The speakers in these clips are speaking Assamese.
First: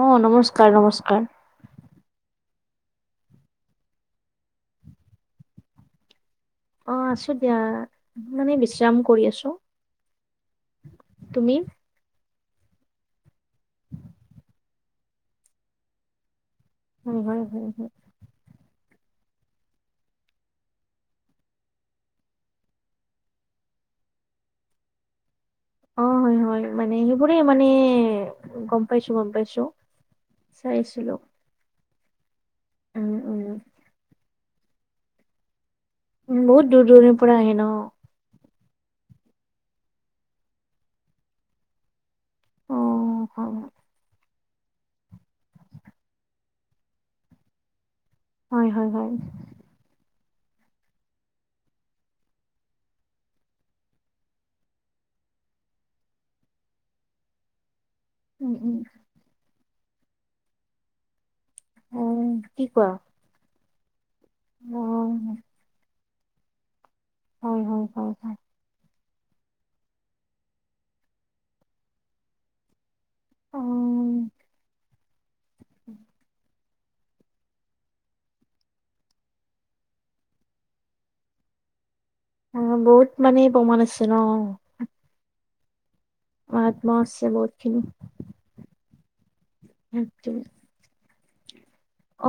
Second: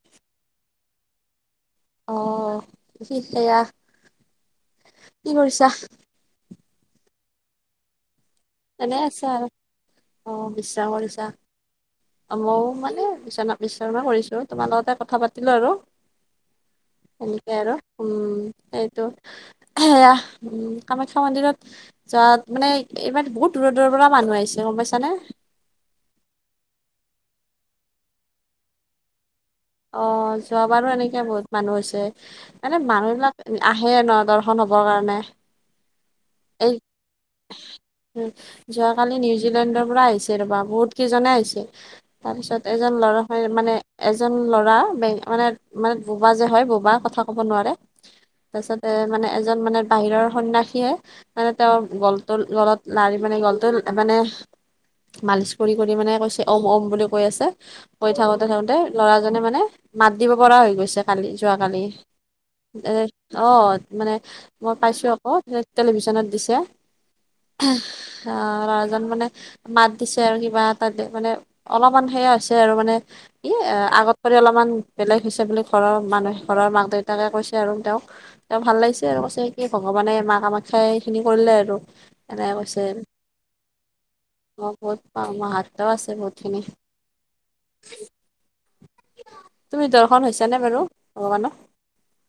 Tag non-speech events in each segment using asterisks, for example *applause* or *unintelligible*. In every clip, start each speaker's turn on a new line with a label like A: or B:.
A: অ নমস্কাৰ নমস্কাৰ
B: অ সি সেয়া কি কৰিছা
A: অ আছো দিয়া। মানে বিশ্ৰাম
B: এনেই
A: কৰি
B: আচা আৰু
A: আছো
B: অ বিশ্বাস কৰিছা।
A: তুমি
B: অ ময়ো মানে বিচনা বিচনা কৰিছো, তোমাৰ লগতে কথা পাতিলো আৰু।
A: হয় হয়
B: এনেকে
A: হয়
B: আৰু
A: হয়
B: উম সেইটো, এয়া উ কামাখ্যা মন্দিৰত যোৱাত মানে ইমান বহুত দূৰৰ দূৰ পৰা মানুহ আহিছে গম পাইছ নে?
A: অ হয় হয় মানে সেইবোৰে মানে গম পাইছো গম পাইছো
B: অ যোৱাবাৰ ও
A: চাইছিলো
B: এনেকে বহুত মানুহ হৈছে, মানে
A: উম
B: মানুহ
A: উম
B: বিলাক আহে ন দ কৰিবৰ কাৰণে
A: বহুত
B: এই
A: দূৰ দূৰণিৰ পৰা হে ন?
B: যোৱাকালি নিউজিলেণ্ডৰ পৰা আহিছে, বা বহুত কেইজনে আহিছে। তাৰপিছত
A: অ
B: এজন ল'ৰা হৈ মানে এ এজন ল'ৰা মানে মানে বোবা যে হয় বোবা কথা ক'ব নোৱাৰে,
A: হয়
B: তাৰপিছতে
A: হয় হয় হয়।
B: মানে এজন মানে বাহিৰৰ সন্যাসীয়ে মানে তেওঁ গলটো গলত নাৰি মানে গলটো মানে মালিচ কৰি কৰি মানে কৈছে ওম ওম বুলি কৈ আছে। কৈ থাকোতে
A: উম
B: থাকোতে,
A: উম
B: ল'ৰাজনে মানে মাত দিব পৰা হৈ গৈছে কালি। যোৱাকালি,
A: অ কি কোৱা
B: এ অ মানে মই
A: অ
B: পাইছো আকৌ তেতিয়া ত দিছে।
A: হয় হয় হয় হয়।
B: আহ ল'ৰাজন মানে মাত দিছে আৰু কিবা এটা মানে অলপমান সেয়া হৈছে আৰু মানে ই
A: অ
B: আগত কৰি অলপমান বেলেগ হৈছে বুলি ঘৰৰ মানুহে ঘৰৰ মাক দেউতাকে কৈছে আৰু তেওঁক তেওঁক ভাল লাগিছে আৰু কৈছে কি ভগৱানে মাক আমাক খাই সেইখিনি কৰিলে আৰু। এৰাই
A: অ
B: কছে
A: বহুত মানে প্ৰমাণ আছে ন
B: মই বহত পাওঁ মাত
A: মাত মৰছে বহুতখিনি।
B: তুমি দৰ্শন হৈছে নে বাৰু ভগৱানৰ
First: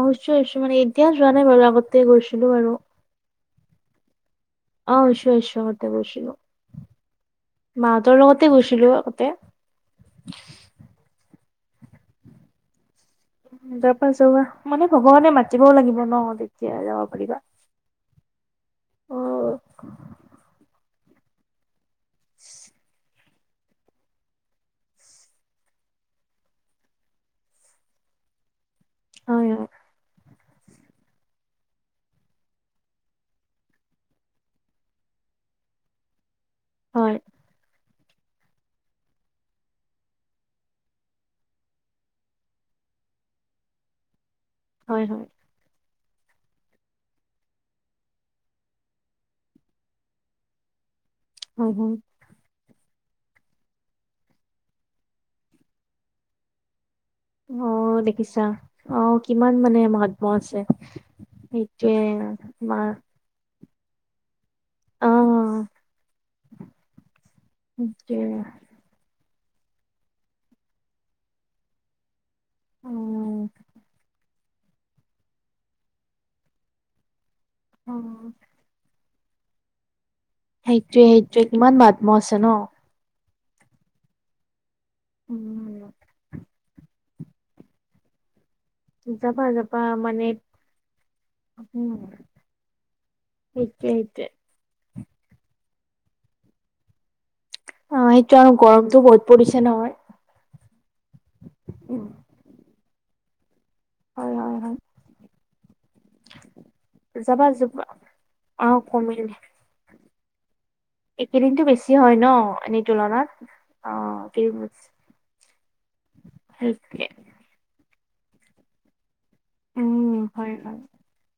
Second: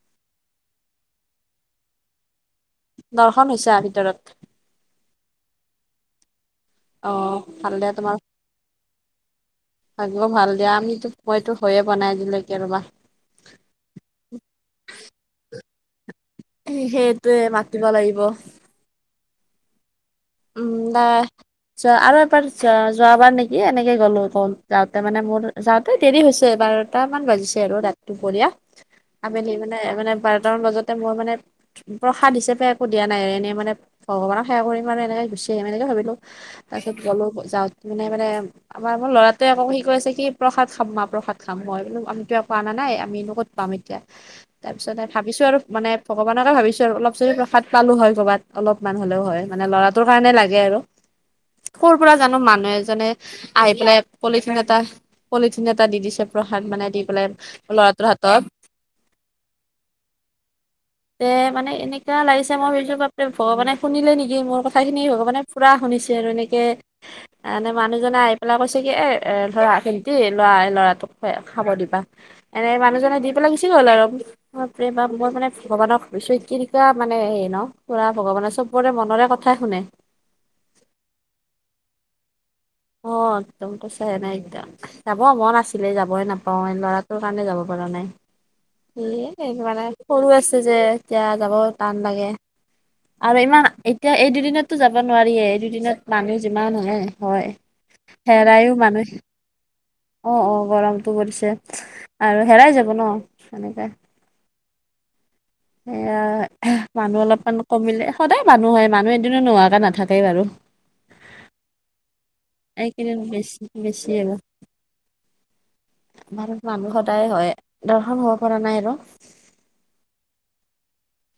A: হৈছোঁ হৈছোঁ মানে এতিয়া যোৱা নাই বাৰু আগতে গৈছিলো বাৰু।
B: মন হৈছে ভিতৰত।
A: অহ গৈছোঁ গৈছোঁ আগতে গৈছিলোঁ।
B: অ ভাল দিয়া, তোমাৰ
A: আগতে
B: থাকিব ভাল দিয়া আমিতো মইতো গৈয়ে পোৱা নাই আজিলৈকে ৰবা।
A: মানে ভগৱানে মাতিবও লাগিব ন। তেতিয়া যাব পাৰিবা
B: সেইটোৱে মাতিব লাগিব।
A: হয়
B: উম নাই আৰু এবাৰ যোৱাবাৰ নেকি দ এনেকে গ'লো ক' যাওঁতে মানে মোৰ যাওঁতে দেৰি হৈছে বাৰটা মান বাজিছে আৰু ৰাতি দুপৰীয়া আমি
A: হয়
B: নিপেনে মানে বাৰ তাৰ মাজতে মই মানে প্ৰসাদ হিচাপে একো দিয়া নাই, এনেই মানে ভগৱানক সেৱা কৰিম। মানে এনেকে গুচি আহিম এনেকে ভাবিলো তাৰ পিছ
A: হয়
B: গলো যাওঁ মানে মানে আমাৰ মোৰ ল'ৰাটোৱে আকৌ সি কৈছে কি প্ৰসাদ খাম মা প্ৰসাদ খাম, মই বো আমিতো একো আনা নাই নাই আমিনো ক'ত পাম এতিয়া তাৰপিছত
A: হয় হয়
B: ভাবিছো আৰু মানে ভগৱানকে ভাবিছো আৰু অলপ যদি প্ৰসাদ পালো হয়' কৰবাত অলপমান হ'লেও হয়। মানে ল'ৰাটোৰ কাৰণে লাগে আৰু
A: হয়
B: কৰ
A: হয়।
B: পৰা জানো মানুহ জনে আহি পেলাই পলিথিন এটা পলিথিন এটা দি দিছে প্ৰসাদ মানে দি পেলাই
A: আহ
B: ল'ৰাটোৰ হাতত
A: দেখিছা আহ কিমান মানে মহাত্মা আছে।
B: তে মানে
A: সেইটোৱে
B: এনেকা লাগিছে মই
A: তোমাৰ
B: বাপৰে ভগবানে শুনিলে নেকি মোক। কথাখিনি
A: অ
B: ভগৱানে পুৰা শুনিছে আৰু এনেকৈ মানে মানুহজনে আহি
A: সেইটোৱে
B: পেলাই কৈছে কি এ এ লোৱা ভণ্টি লৰা লৰাটোক খাব দিবা। এনে
A: অ
B: মানুহজনে দি পেলাই গুচি গ'ল আৰু। অ প্ৰেম আৰু মই মানে ভগৱানক ভাবিছো মানে কেনেকুৱা হেৰি ন
A: অ
B: পুৰা ভগৱানে চবৰে মন মনৰে কথাই শুনে।
A: সেইটোৱে সেইটোৱে কিমান মহাত্মা আছে ন।
B: অ একদম তাৰপিছত এনাইক, যাব মন
A: উম
B: আছিলে যাবই নাপ ল'ৰাটোৰ কাৰণে যাব পৰা নাই।
A: যাবা
B: এ
A: যাবা
B: মানে সৰু আছে যে এতিয়া যাব
A: উম
B: টান লাগে। আৰু ইমান,
A: সেইটোৱে
B: এতিয়া
A: সেইটোৱে
B: এই দুদিনতো যাব নোৱাৰি এই, দুদিনত মানুহ যিমান হে হয়।
A: অ সেইটো আৰু
B: হেৰাইও
A: গৰমতো
B: মানুহ
A: বহুত পৰিছে ন।
B: অ অ গৰমটো পৰিছে
A: উম
B: আৰু হেৰাই যাব ন সেনেকে।
A: হয় হয় হয়
B: এয়া মানুহ
A: যাবা
B: অলপমান
A: যাবা
B: কমিলে সদায়
A: অ
B: মানুহ হয় মানুহ এদিনো নোহোৱাকে নাথাকে তাকেই বাৰু।
A: একেইদিনতটো বেছি হয় ন এনেই
B: এইকেইদিন
A: তুলনাত
B: বেছি
A: অ কি।
B: আৰত মানুহ সদায় হয় দৰ্শন হব পৰা নাই আৰু।
A: উম হয় হয়।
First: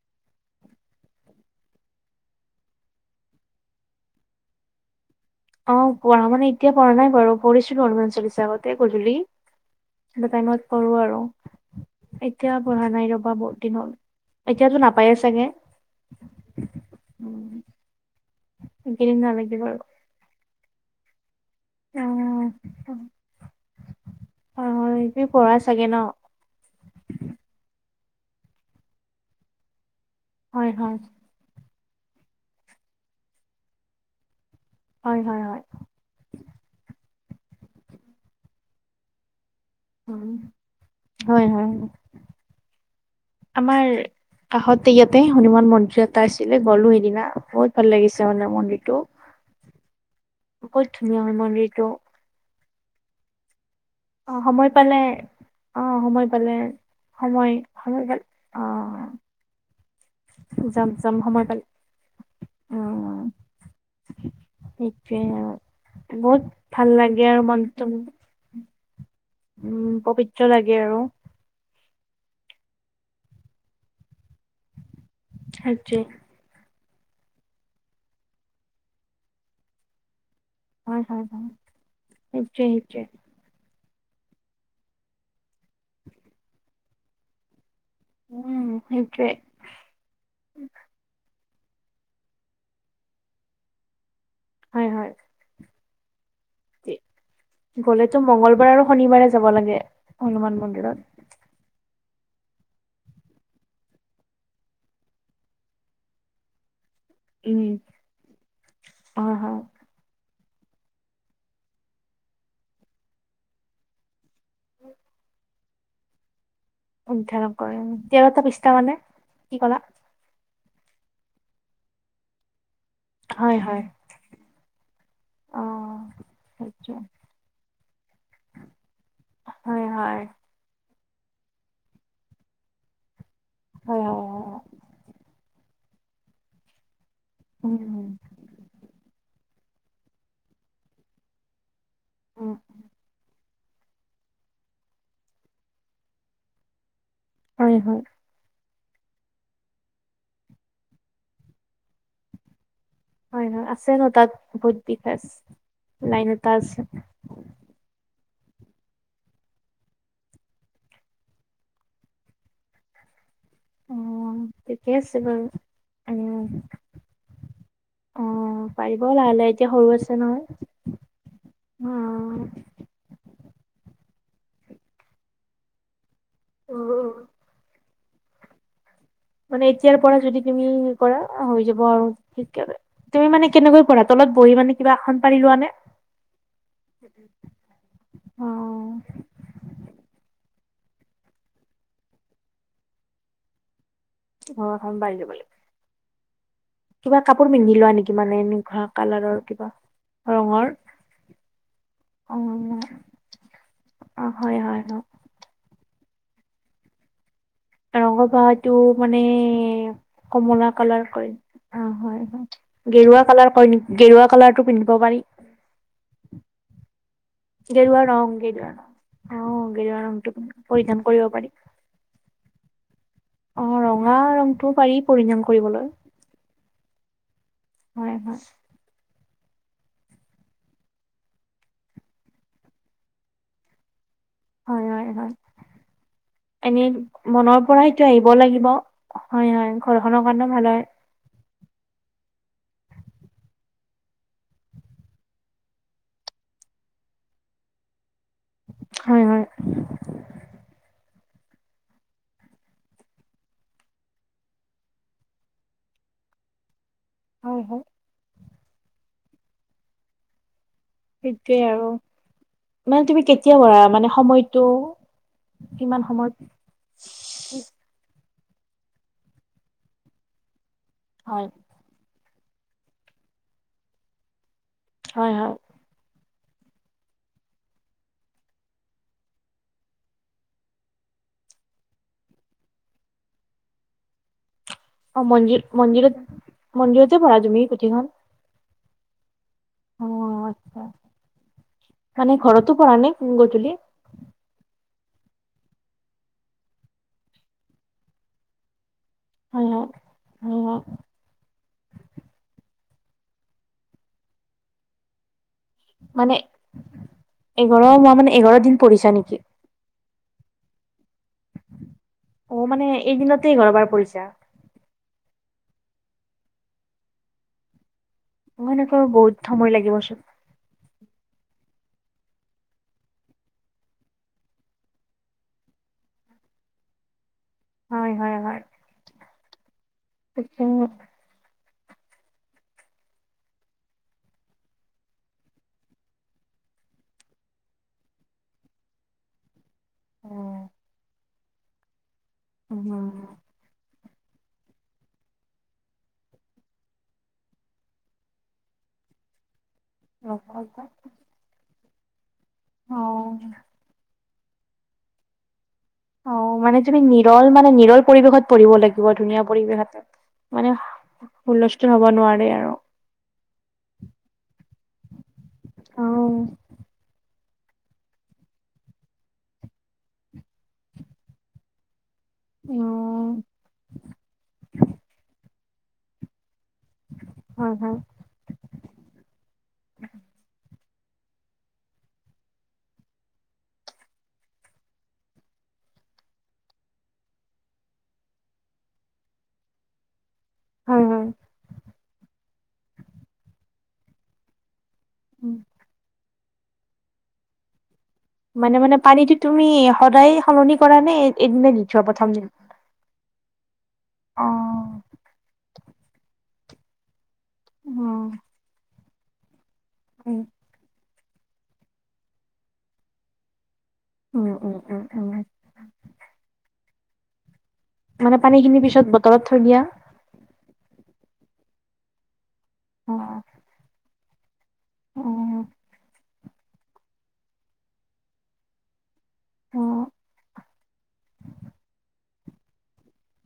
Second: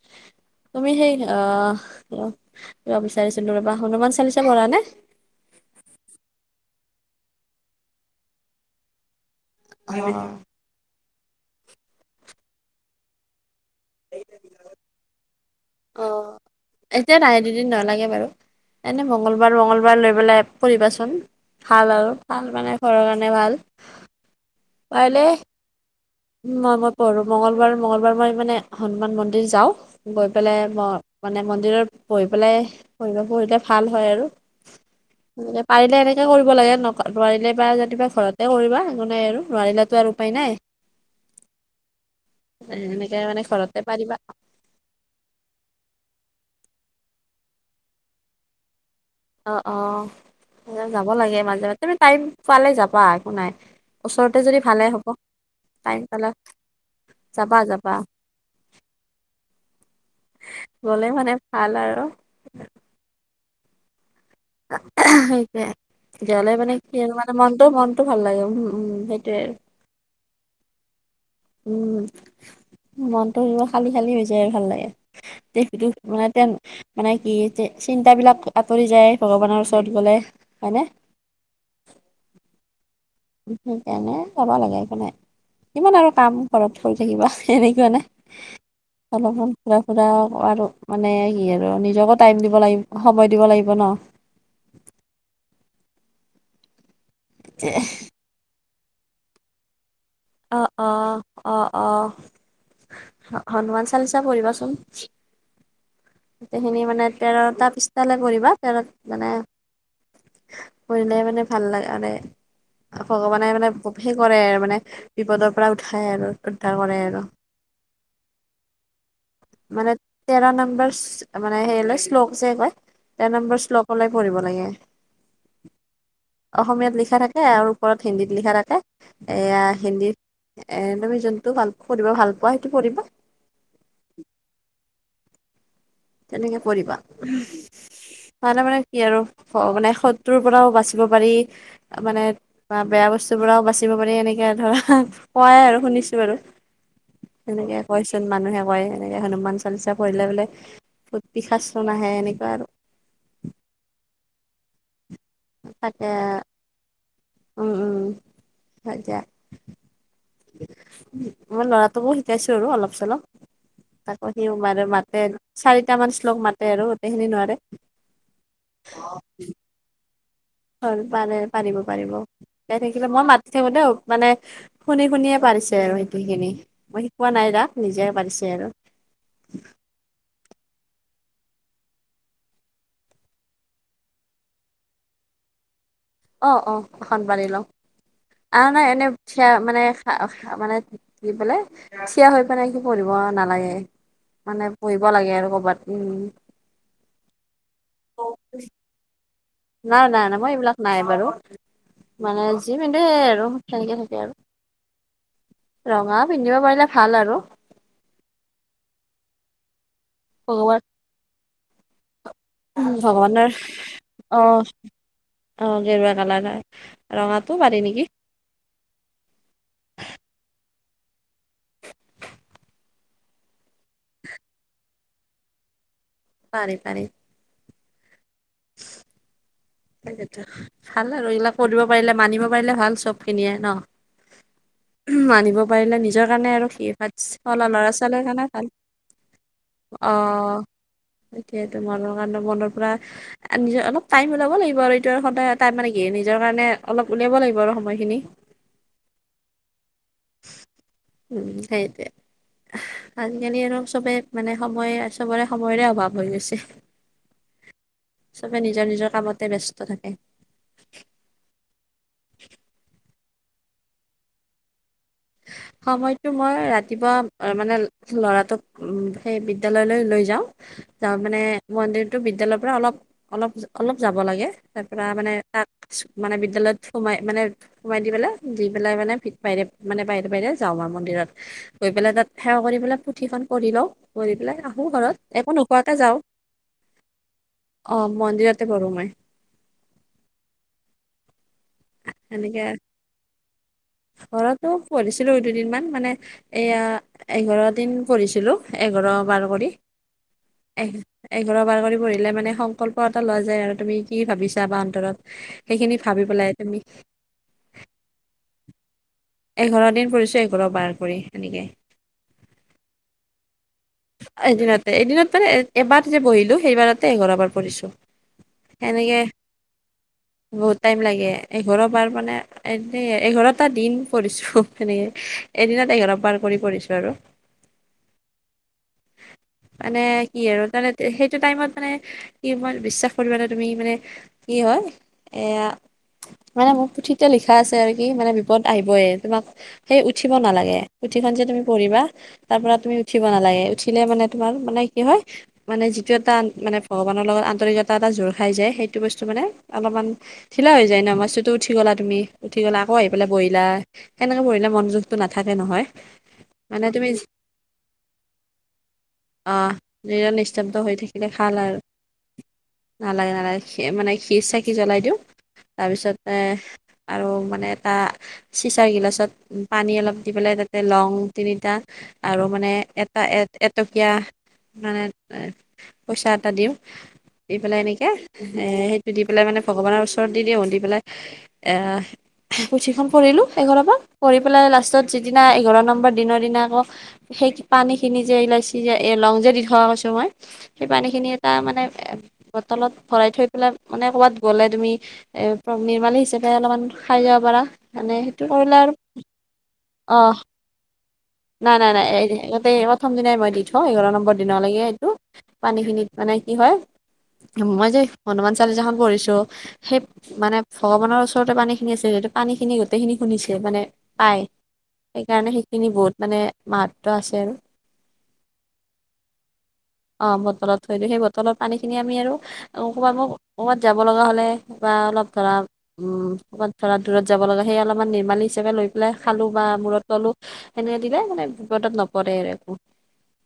B: *unintelligible* তুমি সেই, আহ কিবা বিচাৰিচিলো ৰবা, হনুমান চালিচা পঢ়া নে।
A: অ পঢ়া মানে এতিয়া পঢ়া নাই বাৰু পঢ়িছিলো হনুমান চলিচা আগতে গধূলি। সেইটা টাইমত কৰো আৰু এতিয়া পঢ়া নাই ৰবা বহুত দিন হ'ল, এতিয়াতো নাপায়ে চাগে?
B: অ এতিয়া নাই
A: উম
B: দুদিন নালাগে বাৰু এনেই
A: এইকেইদিন নালাগে
B: মংগলবাৰ
A: বাৰু
B: মঙগলবাৰ লৈ পেলাই পঢ়িবা চোন ভাল
A: অ
B: আৰু ভাল মানে ঘৰৰ কাৰণে ভাল
A: অহ, হয় তুমি পঢ়া চাগে ন'?
B: উম, মই -মই পঢ়ো, মঙ্গলবাৰ- মঙ্গলবাৰ মই মানে হনুমান মন্দিৰ যাওঁ। গৈ পেলাই
A: হয় হয়
B: মই মানে মন্দিৰত বহি পেলাই পঢ়িব বহিলে ভাল হয় আৰু।
A: হয় হয় হয়
B: পাৰিলে এনেকে কৰিব লাগে ন' নোৱাৰিলে পাৰা যদি ঘৰতে কৰিবা একো নাই আৰু। নোৱাৰিলেতো আৰু
A: উম
B: উপায় নাই।
A: হয় -হয়
B: এনেকে মানে ঘৰতে
A: আমাৰ
B: পাৰিবা
A: কাষতে ইয়াতে হনুমান মন্দিৰ এটা আছে আজি গ'লো সেইদিনা বহুত ভাল লাগিছে মানে মন্দিৰটো।
B: অহ - অহ
A: বহুত
B: যাব
A: ধুনীয়া হয়
B: লাগে মাজে -মাজে
A: মন্দিৰটো
B: তুমি টাইম পালে যাবা একো নাই। ওচৰতে
A: অহ,
B: যদি
A: সময়
B: ভালে
A: পালে
B: হ'ব
A: অহ, সময় পালে
B: যাবা যাবা
A: যাম-
B: গ'লে
A: যাম
B: মানে
A: সময় পালে,
B: ভাল আৰু
A: অহ।
B: সেইটোৱে।
A: আৰু বহুত
B: জলে মানে
A: ভাল
B: কি *unintelligible*
A: লাগে
B: মানে
A: আৰু
B: মনটো- মনটো ভাল লাগে উম -উম সেইটোৱে
A: ত 'লাগে আৰু।
B: উম, মনটো কিবা খালি- খালি হৈ যায় ভাল লাগে তে হেতু
A: সেইটোৱে
B: মই এতিয়া মানে কি চিন্তাবিলাক আঁতৰি যায় ভগৱানৰ ওচৰত গ'লে। হয়নে
A: হয় -হয় -হয় সেটোৱে - সেটোৱে।
B: *unintelligible* যাব লাগে একো নাই কিমান আৰু কাম ঘৰত কৰি থাকিবা এনেই যোৱা নে
A: উম সেইটোৱে
B: অলপমান ফুৰা- ফুৰা আৰু মানে কি আৰু আৰু নিজকো টাইম দিব লাগিব সময় দিব লাগিব ন'।
A: হয় হয় *unintelligible* গলেতো মংগলবাৰ আৰু শনিবাৰে যাব লাগে। হনুমান
B: অহ
A: মন্দিৰত
B: -অহ -অহ। অহ, হনুমান চালিচা পঢ়িবাচোন। গোটেইখিনি মানে
A: উম
B: তেৰটা পিছটালৈ পঢ়িবা তেৰ মানে
A: হয় হয়
B: পঢ়িলে মানে ভাল লাগা নে ভগৱানে মানে গভীৰ কৰে আৰু মানে বিপদৰ পৰা উঠাই আৰু। উদ্ধাৰ কৰে আৰু
A: উদ্ধাৰ কৰে তেৰটা পৃষ্ঠা মানে কি
B: *unintelligible*
A: ক'লা?
B: মানে তেৰ নাম্ব ইচ মানে *unintelligible* শ্লোক যে কয় তেৰ নম্বৰ
A: হয় হয়।
B: শ্লোকলৈ পঢ়িব লাগে।
A: অ
B: *inaudible*
A: সেইটো
B: অসমীয়াত লিখা থাকে আৰু ওপৰত হিন্দীত লিখা থাকে এয়া
A: হয়
B: হিন্দী
A: হয়
B: এ' তুমি যোনটো ভাল পঢ়িব ভাল পোৱা সেইটো পঢ়িবা।
A: হয় হয় হয়
B: তেনেকে পঢ়িবা
A: উম উম
B: *unintelligible* পাৰলে মানে কি আৰু। মানে শত্ৰুৰ পৰাও বাচিব পাৰি মানে
A: উম
B: বা বেয়া বস্তুৰ পৰাও বাচি বাচিব পাৰি এনেকে ধৰা কয় আৰু শুনিছো বাৰু।
A: হয়
B: সেনেকে
A: হয়
B: কয়চোন মানুহে কয় এনেকে হনুমান চালিচা পঢ়িলে বোলে ভূত - পিশাচ নাহে এনেকুৱা আৰু।
A: হয়, নহ আছে ন' তাত ভূত পি বছ
B: তাকে
A: লাইন এটা আছে।
B: হয় দিয়া। মই লৰাটোকো শিকাইছো আৰু অলপ- চলপ।
A: অ
B: তাকো সিও মাৰে
A: ঠিকে আছে
B: মাতেন
A: বাৰু
B: চাৰিটা মান শ্লোক মাতে আৰু গোটেই খিনি নোৱাৰে।
A: অহ, পাৰিব লাহে -লাহে এতিয়া সৰু আছে। নহয়
B: হল পাৰে পাৰিব
A: অ
B: -পাৰিব গাই থাকিলে মই মাতি থাকো মানে শুনি- শুনিয়ে পাৰিছে আৰু সেইটিখিনি
A: অ
B: মই
A: অ
B: শিকোৱা নাই না নিজে পাৰিছে আৰু।
A: মানে এতিয়াৰ পৰা যদি তুমি কৰা হৈ যাব আৰু তেতিয়ালৈ তুমি মানে কেনেকৈ কৰা তাত বহি মানে কিবা আঁসন পাৰি লোৱা নে?
B: অহ - অহ আখন পাৰি লওঁ
A: অ
B: আৰু নাই এনে *unintelligible* দি পেলাই থিয়া হৈ পেলাই সি পঢ়িব নালাগে।
A: অ
B: মানে
A: আসন
B: পঢ়িব
A: পাৰি ল'ব
B: লাগে আৰু কৰ'বাত উম।
A: কিবা কাপোৰ পিন্ধি লোৱা নেকি মানে এ কালাৰৰ কিবা
B: নাই নাই নাই মই
A: ৰঙৰ
B: এইবিলাক নাই বাৰু।
A: অ
B: মানে যিমানে আৰু তেনেকে থাকে
A: অ হয় হয় হয়
B: আৰু। ৰঙা পিন্ধিব পাৰিলে ভাল আৰু
A: ৰঙৰ ভহাটো মানে কমলা
B: ভগৱান
A: কালাৰ কৰি। গেৰুৱা
B: ভগৱানৰ
A: কালাৰ কয় নেকি গেৰুৱা
B: অ
A: কালাৰটো পিন্ধিব পাৰি।
B: অ গেৰুৱা কালাৰ হয় ৰঙাত।
A: গেৰুৱা ৰং গেৰুৱা ৰং অ গেৰুৱা ৰংটো পৰিধান কৰিব পাৰি অ ৰঙা ৰংটোও পাৰি পৰিধান কৰিবলৈ।
B: পাৰে পাৰে।
A: হয়, হয়।
B: *unintelligible* সেইটো ভাল আৰু এইবিলাক কৰিব পাৰিলে মানিব পাৰিলে ভাল চব খিনিয়ে ন
A: হয় হয়
B: *unintelligible*
A: হয়
B: মানিব পাৰিলে নিজৰ কাৰণে আৰু
A: এনেই
B: সেই
A: মনৰ
B: ভাতলা
A: পৰা
B: ল'ৰা
A: সেইটো
B: ছোৱালীৰ
A: আহিব
B: কাৰণে
A: লাগিব
B: ভাল
A: হয়, হয় ঘৰখনৰ কাৰণেও ভাল হয়।
B: সেয়টো মনৰ কাৰণে মনৰ পৰা নিজ অলপ টাইম ওলাব লাগিব আৰু এইটো সদায় মানে ঘ নিজৰ কাৰণে অলপ উলিয়াব লাগিব আৰু সময়খিনি।
A: হয়, হয়।
B: এ এ আজিকালি আৰু চবে মানে সময় চবৰে সময়ৰে অভাৱ হৈ গৈছে
A: হয়, হয়।
B: চবে নিজৰ নিজৰ কামতে ব্যস্ত থাকে।
A: সেইটোৱে আৰু মানে তুমি কেতিয়া কৰা মানে সময়টো কিমান
B: সময়টো
A: সময়ত
B: মই ৰাতিপুৱা মানে লৰা টো সেই বিদ্যালয়লৈ লৈ যাওঁ যাওঁ মানে
A: হয়
B: মন্দিৰতো বি বিদ্যালয়ৰ পৰা অলপ অলপ অলপ যাব লাগে তাৰ পৰা
A: হয়
B: মানে
A: হয়
B: ৰাতি কিছুমান মানে বিদ্যালয়ত সোমাই মানে সোমাই দি পেলাই দি পেলাই মানে মানে বাহৰে বাহি যাওঁ আমাৰ মন্দিৰত গৈ পেলাই তাত সেৱা কৰি পেলাই পুথিখন কৰি লওঁ কৰি পেলাই ঘৰত
A: অ
B: এটো
A: মন্দিৰ
B: নোখোৱাতে
A: মন্দিৰত
B: যাও
A: মন্দিৰতে পঢ়া তুমি
B: অ
A: পুথিখন
B: মন্দিৰতে কৰো মই।
A: অ আচ্ছা মানে
B: সেনেকে
A: ঘৰতো পঢ়া নে গধুলি
B: ঘৰতো পঢ়িছিলো দুদিন মান মানে এয়া এঘাৰ দিন পঢ়িছিলো এঘাৰ বাৰ
A: হয়
B: কৰি
A: হয় হয় হয়
B: এঘাৰ বাৰ কৰি পঢ়িলে মানে সংকল্প এটা লোৱা যায় আৰু তুমি কি ভাবিছা বা অন্তৰত। সেইখিনি ভাবি
A: মানে
B: পেলাই তুমি
A: এঘাৰ মই মানে এঘাৰ দিন পঢ়িছা নেকি।
B: এঘাৰ দিন পঢ়িছো এঘাৰ বাৰ কৰি সেনেকে।
A: অ মানে এইদিনতে এঘাৰ বাৰ পঢ়িছা
B: এদিনতে এদিনত মানে এবাৰ যে বহিলো সেইবাৰতে এঘাৰ বাৰ পঢিছো
A: ম এনেকাৱা বহুত সময় লাগিবচোন
B: বহুত টাইম লাগে এঘাৰ বাৰ মানে এ এঘাৰটা দিন কৰিছো এনেকে এদিন অলপ বাৰ কৰি পঢ়িছো আৰু।
A: হয় হয় হয়
B: মানে কি আৰু
A: তাকে
B: তমানে সেইটো টাইমত। মানে কি মই বিশ্বাস কৰ এনে তুমি মানে কি হয় এয়া মানে মোৰ পুথিতে লিখা আছে আৰু কি মানে বিপদ আহিবই তোমাক সেই
A: অ
B: উঠিব নালাগে উঠিখন যে তুমি পঢ়িবা তাৰ পৰা
A: উম
B: তুমি
A: উম।
B: উঠিব নালাগে উঠিলে মানে তোমাৰ মানে কি হয় মানে যিটো এটা মানে ভগৱানৰ লগত আন্তৰিকতা এটা জোৰ খাই য যে সেইটো বস্তু মানে। অলপমান ঢিলা
A: অ
B: হৈ যায় ন মাছুতো উঠি গলা তুমি উঠি গলা আকৌ আহি পেলাই বহিলা। সেনেকে পঢ়িল মনযোখটো নাথাকে নহয়।
A: অ মানে তুমি নিৰল মানে নিৰল। পৰিৱেশত পৰিব লাগিব ধুনীয়া
B: আহ
A: পৰিৱেশতে
B: নিজৰ নিস্তব্ধ
A: মানে
B: হৈ থাকিলে ভাল আৰু
A: হুল্স্থুল হব নোৱাৰে আৰু
B: নালাগে নালাগে মানে খি চাকি জ্বলাই দিওঁ
A: অ',
B: তাৰপিছতে আৰু মানে এটা চিচাৰ গিলাচত পানী অলপ দি পেলাই তাতে লং তিনিটা আৰু মানে এটা এ
A: অ',
B: এটকীয়া মানে পইচা এটা দিওঁ দি
A: হয়
B: পেলাই
A: হয়
B: এনেকে এ সেইটো দি পেলাই মানে ভগৱানৰ ওচৰত দি দিওঁ দি পেলাই। আহ পুথিখন পঢ়িলো এঘাৰ পৰা পঢ়ি পেলাই লাষ্টত যিদিনা এঘাৰ নম্বৰ দিনৰ দিনা আকৌ সেই। পানী খিনি যে ইলাচি যে এ লং যে দি থকা কৈছো মই সেই
A: হয়
B: পানী
A: হয়
B: খিনি এটা মানে এ। বটলত ভৰাই থৈ পেলাই মানে ক'বাত গ'লে তুমি এ
A: উ
B: নিৰ্মালী হিচাপে। অলপমান খাই যাব পাৰা মনেে সেইটো কৰিলে
A: মানে
B: আৰু।
A: মানে পানীটো তুমি
B: অ
A: সদায় সলনি কৰা নে এ এদিনে
B: নাই
A: দি
B: নাই
A: থোৱা
B: নাই
A: প্ৰথম দিনা
B: এইয়াতে। প্ৰথম দিনাই মই দি থওঁ এঘাৰ নম্বৰ
A: অ'।
B: দনৰলৈকে
A: অ',
B: এইটো পানীখিনিত মানে কি হয়। মই
A: উম
B: যে হনুমান চালিচাখন পঢ়িছো সেই মানে ভগৱানৰ ওচৰত ওৰতে পানীখিনি আছে। পানী খিনি গোটেইখিনি শুনি মানে। পায়
A: উম উম। উম উম
B: সেইকাৰণে সেইখিনি বহুত মানে মাহাত্ব আছে আৰু।
A: মানে পানী খিনি পিছত বটলত থৈ দিয়া।
B: অঁ বটলত থৈ দিওঁ সেই বটলত পানীখিনি আমি আৰু ক'ৰবাত
A: অ
B: মোক ক'ৰবাত যাব লগা হ'লে। বা
A: অ
B: অলপ ধৰা উম ক'ৰবাত ধৰা দূৰত যাব লগা সেই অলপমান নিৰ্মালি হিচাপে লৈ পেলাই খালো বা
A: অ
B: মূৰত ললো সেনেকে দিলে মানে বিপদত নপৰে আৰু একো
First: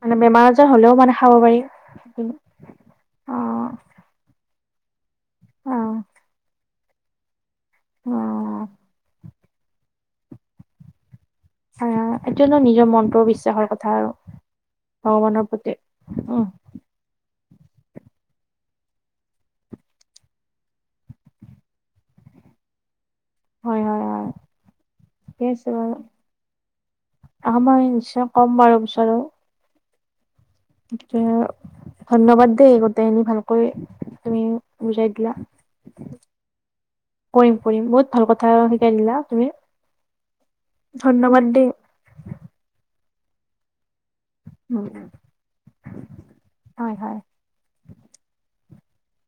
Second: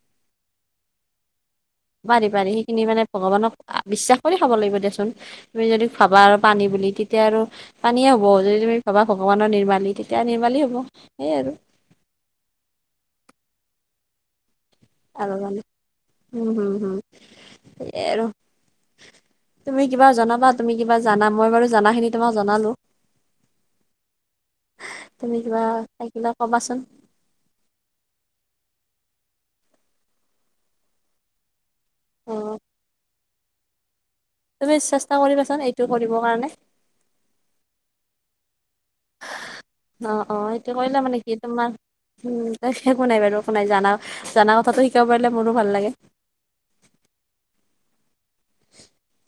A: মানে বেমাৰ আজাৰ হ'লেও মানে খাব পাৰিম।
B: পাৰি পাৰি সেইখিনি মানে ভগৱানক বিশ্বাস কৰি খাব লাগিব দেচোন। তুমি
A: অ
B: যদি ভাবা আৰু পানী বুলি তেতিয়া আৰু পানীয়েে হ'ব যদি
A: অ',
B: তুমি ভাবা ভগৱানৰ নিৰ্মালি নিবালেই হ'ব। সেইয়াই আৰু
A: অ এইটো নো নিজৰ মনটো বিশ্বাসৰ কথা আৰু ভগৱানৰ
B: আলানে,
A: প্ৰতি
B: উম হম হম এ তুমি কিবা জনাবা তুমি কিবা জানা মই বাৰু জনা খিনি তোমাক জনালো। *unintelligible* তুমি কিবা থাকিলে ক'বাচোন
A: *unintelligible* আমাৰ *unintelligible* কম বাৰু। আৰু
B: অ
A: ধন্যবাদ দেই গোটেইখিন ভালকৈ।
B: তুমি
A: বুজাই
B: চেষ্টা
A: দিলা
B: কৰিবাচোন এইটো কৰিব কাৰণে।
A: কৰিম কৰিম বহুত ভাল কথা। শিকাই দিলা তুমি
B: অ অ সেইটো কৰিলে মানে কি
A: ধন্যবাদ দেই
B: তোমাৰ উ। একো নাই বাৰু একো নাই জানা জা
A: উম
B: কথাাতটো শিকাব পাৰিলে মোৰো ভাল লাগে।
A: হয় হয়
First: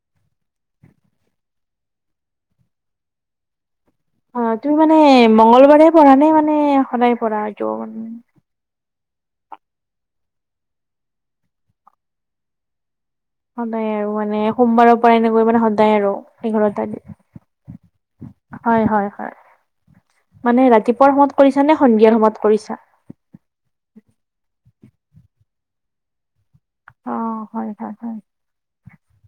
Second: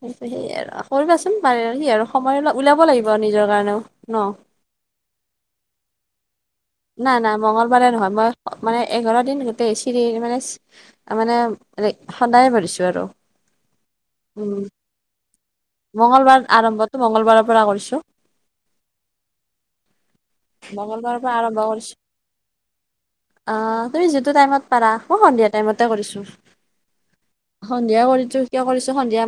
B: ত সে আৰু কৰিবাচোন সি আৰু সময় ওলাব লাগিব নিজৰ কাৰণেও। ন
A: অ তুমি মানে মংগলবাৰে পঢ়া নে মানে। সদায়
B: নাই নাই
A: পঢ়া এইটো
B: মঙগলবাৰে
A: মানে
B: নহয় মই। মানে এঘাৰ দিন গোটেই চিৰি মানে মানে সদায় ভঢ়িছোঁ আৰু।
A: সদায় আৰু মানে
B: উম
A: সোমবাৰৰ পৰা এনেকৈ মানে সদায় আৰু
B: মংগলবাৰ
A: এঘাৰটা
B: আৰম্ভটো
A: দিন
B: মংগলবাৰৰ পৰা কৰিছো
A: হয় হয় হয় মানে ৰাতিপুৱাৰ সময়ত কৰিছা
B: অ
A: নে সন্ধিয়াৰ সময়ত কৰিছা
B: তুমি যিটো টাইমত পাৰা ম সন্ধিয়া টাইমতে কৰিছো
A: অ হয় হয়
B: সন্ধিয়া
A: হয়
B: কৰিছো কিয় কৰিছো সন্ধিয়া।